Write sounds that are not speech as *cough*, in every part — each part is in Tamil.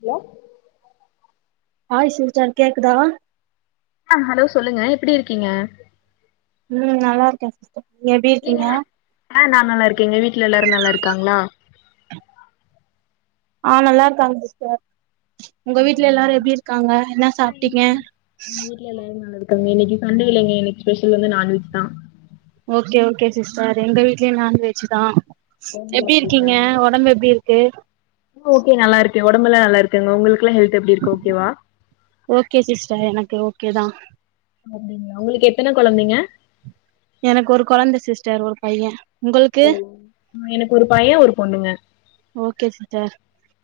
ஹலோ ஆ *unintelligible* கேக்குதா ஆ ஹலோ சொல்லுங்க எப்டி இருக்கீங்க ம் நல்லா இருக்கே சிஸ்டர் எப்டி நீங்க இருக்கீங்க நல் ஆ நா நல்லா இருக்கேங்க வீட்ல எல்லாரு நல்லா இருக்காங்களா ஆ நல்லா இருக்காங்க சிஸ்டர் உங்க வீட்ல எல்லாரு அப்படிங்களா? எப்டி இருக்காங்க என்ன சாப்ட்டீங்க ட்ல எல்லாரு நல்ல இருக்காங்க இன்னைக்கி சன்டேலங்க இன்னைக்கி ஸ்பெஷல் வந்து நான்வெஜ் தா ஓகே ஓகே சிஸ்டர் எங்க வீட்லயு நான்வெஜ் தா ஓ எப்டி இருக்கீங்க அப்டிங்களா உடம்பு எப்டி இருக்கு ஓகே நல்லா இருக்கே உடம்பெல்ல நல்லா இருக்குங்க உங்களுகெல்லா ஹெல்த் எப்டி இருக்கு ஓகேவா ஓகே சிஸ்டர் எனக்கு ஓகே தா அப்டிங்களா உங்களுக்கு எத்தன கொழந்தைங்க எனக்கு ஒரு கொழந்த சிஸ்டர் ஒரு பைய உங்களுக்கு ஓ எனக்கு ஒரு பைய ஒரு பொண்ணுங்க ஓகே சிஸ்டர்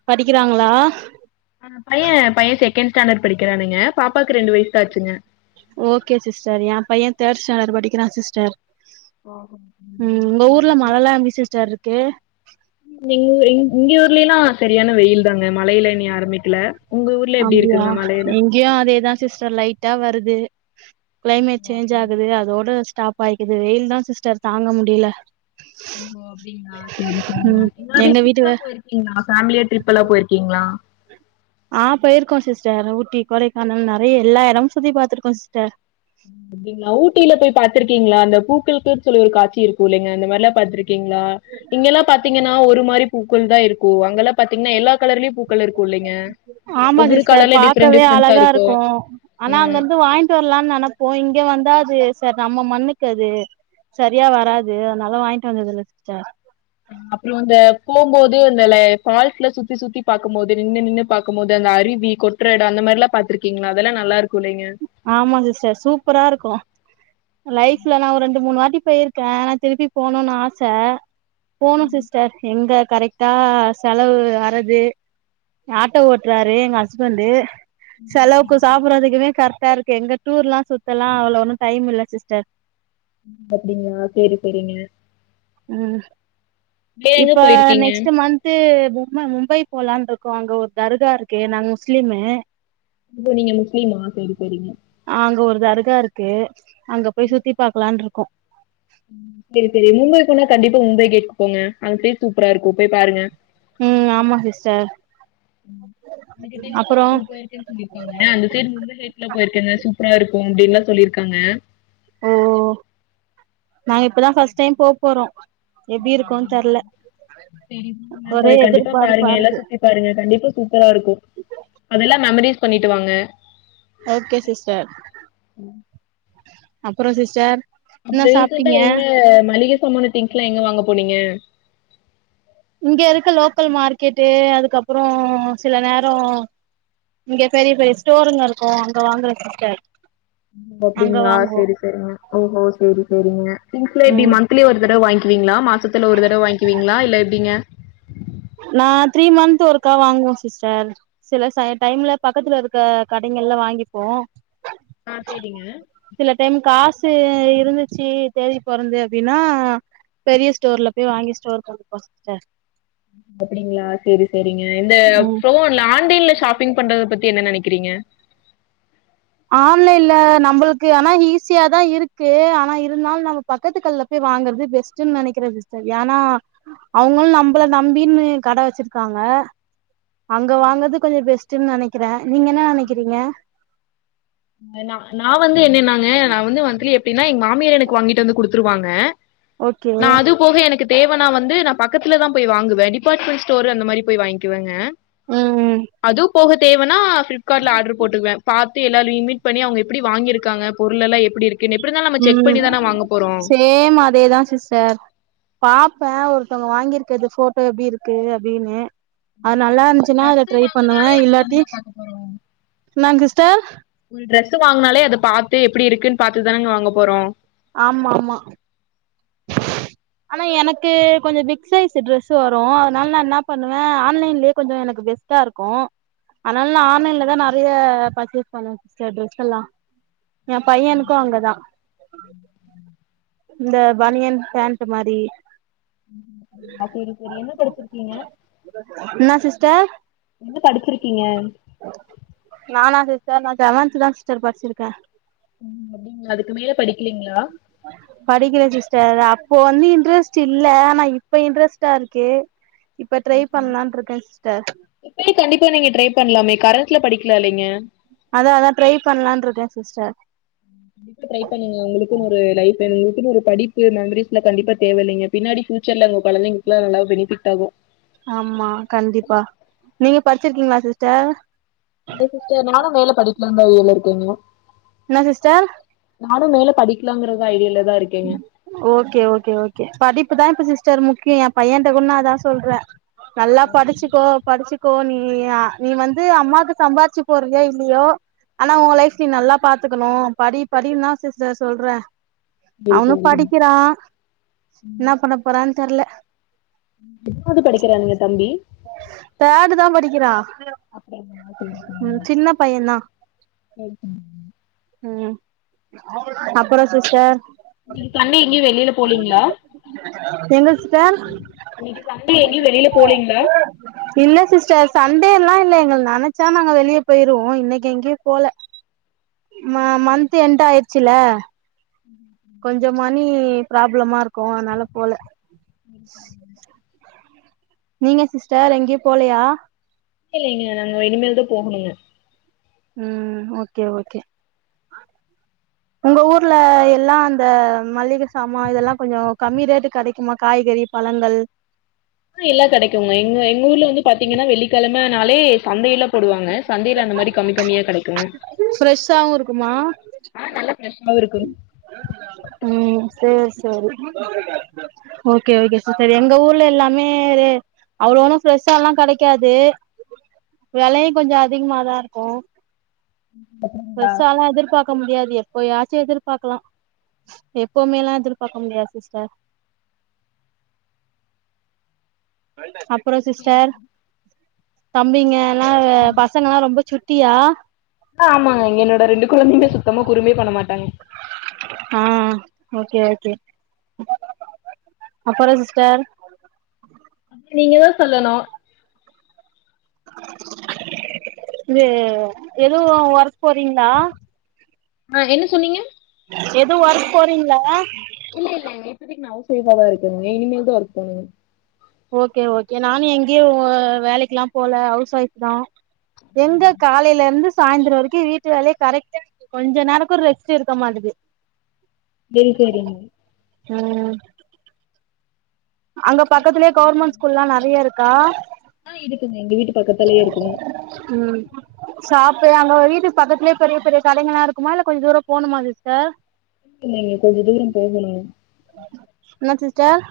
படிக்கிறாங்களா ஆ பைய பைய செகண்ட் ஸ்டாண்டர்டு படிக்கிறானுங்க பாப்பாவுக்கு ரெண்டு வயசுதா ஆச்சுங்க ஓகே சிஸ்டர் எ பைய தேர்டு ஸ்டாண்டர்டு படிக்கிறா சிஸ்டர் ம் உங்க ஊர்ல ஓஹோ மழலா எப்டி சிஸ்டர் இருக்கு எங் எங் இங்க ஊர்லெல்லா செரியான வெயில் தாங்க மழையில இனி ஆரம்பிக்ல உங்க ஊர்ல எப்டி இருக்குங்க மழையில இங்கையு அதேதா சிஸ்டர் லைட்டா வருது கிளைமேட் ஓஹோ சேஞ்ச் அப்டிங் ஆகுது அதோட ஸ்டாப் ப்பாய்க்குது வெயில்தா சிஸ்டர் தாங்க முடியல ஓஹோ அப்படிங்களா சரி சரிங்க ம் எங்களாது எங்க ட்ரிப்ல்லா வீட்டு போயிருக்கீங்களா ஃபேமிலியா ட்ரிப்ல்லா போயிருக்கீங்களா ஆ போயிருக்கோ சிஸ்டர் ஊட்டி கொடைக்கானல் நறைய எல்லா எடமு சுத்தி பாத்திருக்கோ சிஸ்டர் அப்டிங்களா ஊட்டில போய் பாத்துருக்கீங்களா அந்த பூக்கள்ளுக்கு சொல்லி ஒரு காட்சி இருக்கு இலைங்க அந்த மாரிலா பாத்துருக் இருகீங்களா இங்கெல்லா பாத்தீங்கன்னா ஒரு மாரி பூக்கள் தா இருக்கு அங்கெல்லா பாத்தீங்கன்னா எல்லா கலர்லயு பூக் கள் இருக்கு இல்லைங்க ஆமா ஒவ்வொரு சிஸ்டர் கலர்ல டிஃப்ரெண்ட் பாக்கவே டிஃப்ரெண்ட்ஸா அழகா இருக்கு ஆனா ம் அங்கிருந்து வாங் ட்டு வர்லானு நனப்போ இங்க வந்தா அது சர் நம்ம மண்ணுக்கு அது சரியா வராது அதனால வாங்கிட்டு வந்தது இல்ல சிஸ்டர் அ அப்றோ அந்த போம்போது அந்த ல ஃபால்ஸ்ல சுத்தி சுத்தி பாக்கும்மோது நின்னு நின்னு பாக்கும்மோது அந்த அருவி கொற்ற எடோ அந்த மாரில்லா பாத்திருக்கீங்களா அதெல்லா நல்லா இருக்கு இல்லைங்க ஆமா சிஸ்டர் சூப்பரா இருக்கு லைஃப்ல நா ஒரு ரெண்டு மூணு வாட்டி போயிருக்க ஆனா திருப்பி போணுனு ஆச போனு சிஸ்டர் எங்க கரெக்ட் தா செலவு வரது ஆட்டோ ஓட்றாரு எங்க ஹஸ்பண்டு செலவுக்கு சாப்படுறதுக்குமே கரெக்ட்டா இருக்கு எங்க டூர்ல்லா சுத்தலா அவ்ளோ ஒன்னு டைம் இல்ல சிஸ்டர் அ அப்டிங்களா சேரி சேரிங்க ம் வேற எங்க இப்ப போயிருக்கீங்க நெக்ஸ்ட்டு மந்த் து பும்ம மும்பை போலான் இருக்கோ அங்க ஒரு தர்கா இருக்கு நாங்க முஸ்லிமு இப்ப நீங்க முஸ்லீமா சேரி சேரீங்க ஆ அங்க ஒரு தர்கா இருக்கு அங்க போய் சுத்தி பாக்கலான்ருக்கோ சேரி சேரி மும்பை போனா கண்டிப்ப மும்பை கேட்க்கு போங்க அந்த சைடு சூப்பரா இருக்கும் போய் பாருங்க ம் ஆமா சிஸ்டர் அப்புறோ ஃப்ரெண்ட்ஸ் சொல்லிருக்காங்க அந்த சைடு மும்பை சைட்லா போயிருக்கேங்க சூப்பரா இருக்கு அப்டின்னுல்லா சொல்லிருக்காங்க ஓ நாங்க இப்பதா ஃபர்ஸ்ட் டைம் போ போறோ ஓ எப்டி ஓ இருக்குன் தெர்ல அப்டிங்களா சரி ஒரே போய் கண்டிப்பா எதிர்பார்ப்பா பாருங்க எல்லா இருக்கு சுத்தி பாருங்க கண்டிப்பா சூப்பரா இருக்கு அதெல்லா மெமரிஸ் பண்ணிட்டு வாங்க ஓகே சிஸ்டர் அப்பறோ சிஸ்டர் அங்க என்ன ரீசென்ட்டா சாப்ட்டீங்க எங்க மளிகை சாமான திங்க்ஸ்ல்லா எங்க வாங்க போனீங்க இங்க இருக்க லோக்கல் மார்க்கெட்டு அதுக்கப்புறோ சில நேரோ இங்க பெரிய பெரிய ஸ்டோருங்க இருக்கு அங்க வாங்குற சிஸ்டர் ஓ அங்க அப்டிங்களா வாங்குவோ சேரி சேரிங்க ஓஹோ சேரி சேரிங்க திங்ஸ்ல எப்டி ம் ம ந்திலி ஒரு தடவ வாங்கீவீங்களா மாசத்துல ஒரு தடவ வாங்ககீவீங்களா இல்ல எப்படிங்க நா‌ த்ரீ மந்த் ஒர்க்கா வாங்குவ சிஸ்டர் சில ச டைம்ல பக்கத்துல இருக்க கடைகள்ல வாங்கிப்போ ஆ சேரிங்க சில டைம் காசு இருந்துச்சு தேதி பொறந்து அப்டின்னா பெரிய ஸ்டோர்ல போய் வாங்கி ஸ்டோர் பண்ணிப்போ சிஸ்டர் ஓ அப்டிங்களா சேரி சேரிங்க இந்த ம் ஃபோன் இதுல ஆன்டைன்ல ஷாப்பிங் பண்றத பத்தி என்ன நனைக்கிறீங்க ஆன்லைன்ல நம்பளுக்கு ஆனா ஈஸியாதா இருக்கு ஆனா இருந்தாலு நமக் பக்கத்து கட்ல்ல போய் வாங்குறது பெஸ்ட்ன்னு நனைக்கற சிஸ்டர் ஏனா அவுங்களு நம்பள நம்பின்னு கட வச்சிருக்காங்க அங்க வாங்கறது கொஞ்சோ பெஸ்ட்டுன்னு நனைக்கிற நீங்க என்ன நனைக்கிறீங்க நா வந்து என்னன்னாங்க நா வந்து மந்த்லி எப்டின்னா எங்க மாமியார் எனக்கு வாங்கிட்டு வந்து குடுத்துருவாங்க ஓகே நா அது போக எனக்கு தேவனா வந்து நா பக்கத்துல தா போய் வாங்குவ டிபார்ட்மெண்ட் ஸ்டோரு அந்த மாரி போய் வாங்கிகுவங்க ம் அதுவு போக தேவனா பிளிப்கார்ட்ல ஆர்டர் போட்டுக்குவ பாத்து எல்லா லிமிட் பண்ணி அவங்க எப்படி வாங்கிருக்காங்க பொருள் எல்லா எப்டி இருக் எப்டி இருந்தாலு நம் ம் சேம் அதேதா சிஸ் சர் பாப்பே ஒருத்தவங்க வாங்கிருக்கது போட்டோ எப்டி இருக்கு அப்டின்னு அது இப்ப நல்லா நம்ம ஒரு இருந்துச்சுன்னா அத ட்ரெஸ்ஸு ட்ரை பண்ணுவ வாங்குனாலே இல்லாட்டி அப்டிதானுங்க பாக்க போறோ என்னங் சிஸ்டர் ஒரு ட்ரெஸ் வாங்குனாலே அத பாத்து எப்டி இருக்குன் பாத்து தானங்க வாங்க போறோ ஆமாமா *unintelligible* *inaudible* ஆனா எனக்கு கொஞ்சோ பிக் சைஸ் ட்ரெஸ்சு வரு அதனால நா என்ன பண்ணுவ ஆன்லைன்லயே கொஞ்சோ எனக்கு பெஸ் டா இருக்கு அதனால நா ஆன்லைன்லதா நறைய பர்ச்சேஸ் பண்ணுவ சிஸ்டர் ட்ரெஸ் எல்லா எ பையனுக்கு அங்கதா இந்த பனியன் பண்ட் மாரி ஆ சேரி சேரி என்ன படிச்சிருக்கீங்க என்னா சிஸ்டர் என்ன படிச்சிருக்கீங்க நானா சிஸ்டர் நா செவன்த் தா சிஸ்டர் படிச்சிருக்க ம் அப்டிங்ளா அதுக்கு மேல படிக்கிலீங்ளா படிக்கல சிஸ்டர் அப்போ வந்து இன்ட்ரெஸ்ட் இல்ல ஆனா இப்ப இன்ட்ரெஸ்டா இருக்கு இப்ப ட்ரை பண்லான்ட்ருக்க சிஸ்டர் இப்ப கண்டிப்பா நீங்க ட்ரை பண்லாமே கரண்ட்ல படிக்கலால்லிங்க அதா அதா ட்ரை பன்லான்ட்ருக்க சிஸ்டர் கண்டிப்பா ட்ரை பண்ணுங்க உங்களுக்குன் ஒரு லைப் வேணு உங்களுக்குன்னு ஒரு படிப்பு மெமரிஸ்லா கண்டிப்பா தேவ இல்லைங்க பின்னாடி ப்யூச்சர்ல உங்க கொழந்தைங்களுக்கெல்லா நல்லா பெனிஃபிட்டாகு ஆமா கண்டிப்பா நீங்க படிச்சிருக்கீங்ளா சிஸ்டர் இல்ல சிஸ்டர் நானு வேல படிக்கல வழில இருக்கீங்க என்ன சிஸ்டர் நானு மேல படிக்கலாங்கறத ஐடியால தா இருக்கேங்க ஓகே ஓகே ஓகே படிப்புதா இப்ப சிஸ்டர் முக்கியோ எ பையன்ட்ட கூட நா அதா சொல்ற நல்லா படிச்சிக்கோ படிச்சிக்கோ நீ நீ வந்து அம்மாக்கு சம்பாதிச்சி போட்றியா இல்லியோ ஆனா ஒ லைஃப் நீ நல்லா பாத்துக்கணு படி படின் தா சிஸ்டர் சொல்ற சரி அவனு சரிங்க படிக்கிறா ம். என்ன பண்ண போறான் தெர்ல எத்னாது படிக்கிறான்ங்க தம்பி தடு தா படிக்கிறா அப்படிங்களா சரி ம் சரிங்க சின்ன பைய தா *unintelligible* ம் அப்புறோ சிஸ்டர் இன்னிக் காலைல எங்கயு வெளில போலீங்ளா எங்க சிஸ்டர் இன்னிக்கு சண்டே எங்கயு வெளில போலீங்ளா இல்ல சிஸ்டர் சண்டேல்லா இல்ல எங்கல் நனச்சா நாங்க வெளிய பேருவோ இன்னிக்கு எங்கயு போல ம ம், சரி மந்த் எண்ட் ஆய்ருச்சில்ல கொஞ்சோ சரிங்கம்மா. மணி ப்ராப்ளமா இருக்கு அதனால போல *inaudible* நீங்க சிஸ்டர் எங்கயு போலயா இல்லைங்க நாங்க இனிமேல்தா போகணுங்க ம் ஓகே ஓகே உங்க ஊர்ல எல்லா அந்த மல்லிக சாமா இதெல்லா கொஞ்சோ கம்மி ரேட்டுக் கடைக்குமா காய்கறி பழங்கள் ஆ எல்லா கடைக்குங்க எங்க எங்க ஊர்ல வந்து பாத்தீங்கன்னா வெள்ளிக்கழமனாலே சந்தயெல்லா போடுவாங்க சந்தைல அந்தமாரி கம்மி கமியா கடைக்குங்க ஃரெஷ்ஷாவு இருக்குமா ஆ நல்லா ஃரெஷ்ஷாவு இருக்கு ம் சேரி சேரி ஓகே ஓகே சிஸ்டர் எங்க ஊர்ல எல்லாமே அவ்ளோ ஒன்னு ஃப்ரெஷ்ஷாலா கடைக்காது வெலையு கொஞ்சோ அதிகமாதா இருக்கு அப்படிங்களா பெருசாலா எதிர்பாக்க முடியாது எப்போயா எதிர்பாக்கலா எப்போமேலா எதிர்பாக்க முடியாது சிஸ்டர் அப்பறோ சிஸ்டர் அப்புறோ தம்பிங்கலா நீங்க பசங்கலா ரொம்ப சுட் ட்டியா அ ஆமாங்க இங்க என்னோட ரெண்டு கொழந்தைங்க சுத்தமா குரும்பே பண்ணமாட்டாங்க ஆ ஓகே ஓகே அப்பறோ சிஸ்டர் நீங்கதா சொல்லணு இது எதுவு வொர்க் போறீங்ளா ஆ என்ன சொன்னீங்க எது ஒர்க் போறீங்ளா இல்ல இல்ல இப்போதைக்கு நா ஹவுஸ் வைஃபாதா இருக்கங்க இனிமேல்தா ஒர்க் பண்ணுங்க ஓகே ஓகே நானு எங்கயு வேலைக்குல்லா போல ஹவுஸ் ஒய்ஃப்தா எங்க காலைல இருந்து சாய்ந்தரோ வரிக்கு வீட்டு வேலையே கரெக்டா கொஞ்ச நேரக்கு ரெஸ்ட்டு இருக்க மாட்டுது சேரி சேரிங்க ம் அங்க பக்கத்துலயே கவுர்மெண்ட் ஸ்கூல்லா நறைய இருக்கா ஆ இருக்குங்க எங்க வீட்டு பக்கத்துலயே இருக்குதுங்க ம் சாப்புல்லா அங்க வீட்டு பக்கத்துலயே பெரிய பெரிய கடைங்களா இருக்குமா இல்ல கொஞ்ச தூரோ போணுமா சிஸ்டர் நீங்க கொஞ்சோ தூரோ போகணு என்ன சிஸ்டர்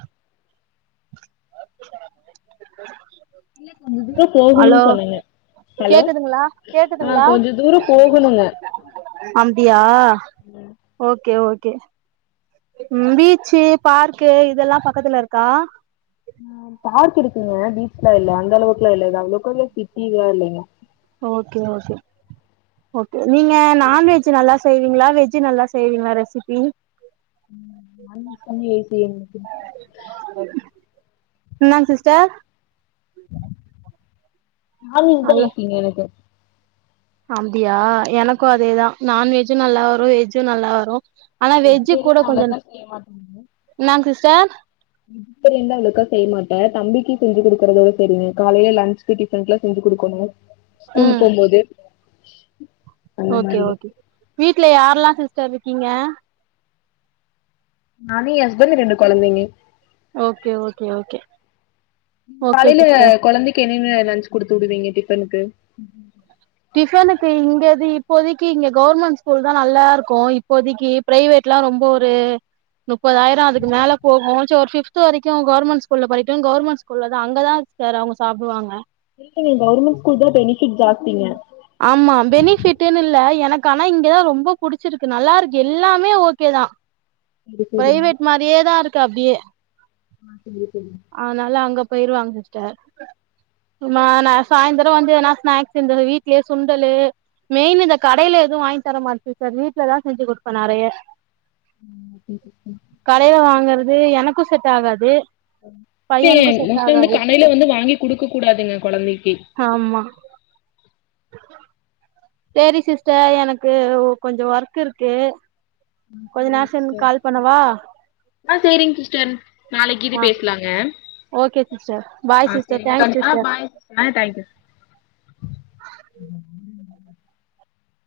இல்ல கொஞ்ச தூரோ போகணுன் சொன்னீங்க கேக்குதுங்ளா கேக்குதுங்ளா கொஞ்ச தூரம் போகணுங்க அப்டியா ஓகே ஓகே ம் பீச்சு பார்க்கு இதெல்லா பக்கத்துல இருக்கா ஆ பார்க் இருக்குங்க பீச்லா இல்ல அந்த அளவுக்குலா இல்ல இது அவ்வளோக்குமே சிட்டிதானா ஓகே ஓகே ஓகே நீங்க நான்வெஜு நல்லா செய்வீங்ளா வெஜு நல்லா செய்வீங்ளா ரெசிப்பி ம் *unintelligible* என்னா சிஸ்டர் நா நீங்தா இருக்கீங்க எனக்கு அம்டியா எனக்கு அதேதா நான்வெஜு நல்லா வரு வெஜ் ஜூ நல்லா வரு ஆனா வெஜ்ஜு கூட வெஜிடேரியன் கொஞ்ச அவ்வளோக்கா செய்ய என்னாங் சிஸ்டர் இப்பறிந்து அவ்ளோக்கா செய்ய மாட்டே தம்பிக்கி செஞ்சி குடுக்கறதோட செரிங்க காலைல லன்ச் சி டிஃப்றென்ட்லா செஞ்சு குடுக்கணு ஸ்கூலுக் ம் போம்போது அந்த ஓகே மாரி. ஓகே வீட்ல யார்லா சிஸ்டர் ருக்கீங்க நானு எ ஹஸ்பண்ட் ரெண்டு கொழந்தைங்க ஓகே ஓகே ஓகே ஓகே காலைல சிஸ்டர் கொழந்தைக்கு என்னென்ன லன்ச் குடுத்து வுடுவீங்க டிஃபனுக்கு டிஃபனுக்கு இங்கது இப்போதைக்கி இங்க கவுர்மெண்ட் ஸ்கூல்தா நல்லாருக்கு இப்போதைக்கிப் பிரைவேட்லா ரொம்ப ஒரு நுப்பதாயிரோ அதுக்கு மேலப் போகு சோ ஒரு ஃபிப்த்து வரைக்கு கவுர்மெண்ட் ஸ்கூல்லப் படிக்ட்டு கவுர்மெண்ட் ஸ்கூல்லதா அங்கதா சார் அவுங்க சாப்டுவாங்க இல்லங்க கவுர்மெண்ட் ஸ்கூல்தா பெனிஃபிட் ஜாஸ்திங்க ஆமா பெனிஃபிட்டுனு இல்ல எனக்கு ஆனா இங்கதா ரொம்ப புடிச்சிருக்கு நல்லாருக்கு எல்லாமே ஓகேதா சரி சரிங்க. பிரைவேட் மாரியேதா இருக்க அப்டியே ஆ சரி சரிங்க அதனால அங்க போயிருவாங்க சிஸ்டர் நானா சாய்ந்தர வந்து எதனா ஸ்நாக்ஸ் இந்தது வீட்லியே சுண்டலு மெயினு இந்தக் கடைல எதுவு வாய்ங்த் தர மாட் சிஸ்டர் வீட்லதா செஞ்சு குடுப்பே நெறைய *inaudible* கடைல வாங்கறது எனக்கு செட் ஆகாது டே பையனுக்கு செட் மோஸ்ட்லி வந்துக் ஆகாது கடைல வந்து வாங்கிக் குடுக்க கூடாதுங்க கொழந்தைக்கி ஹாம்மா சேரி சிஸ்டர் எனக்கு ஒ கொஞ்சோ ஒர்க் இருக்கு கொஞ்ச நேரோ சென் கால் பண்ணவா ஆ சேரிங் சிஸ்டர் நாளைக்கீது ஆ பேச்லாங் ஏம் okay sister bye sister thanks ஆ சிஸ்டர் பாய் ஆ தேங்க்யூ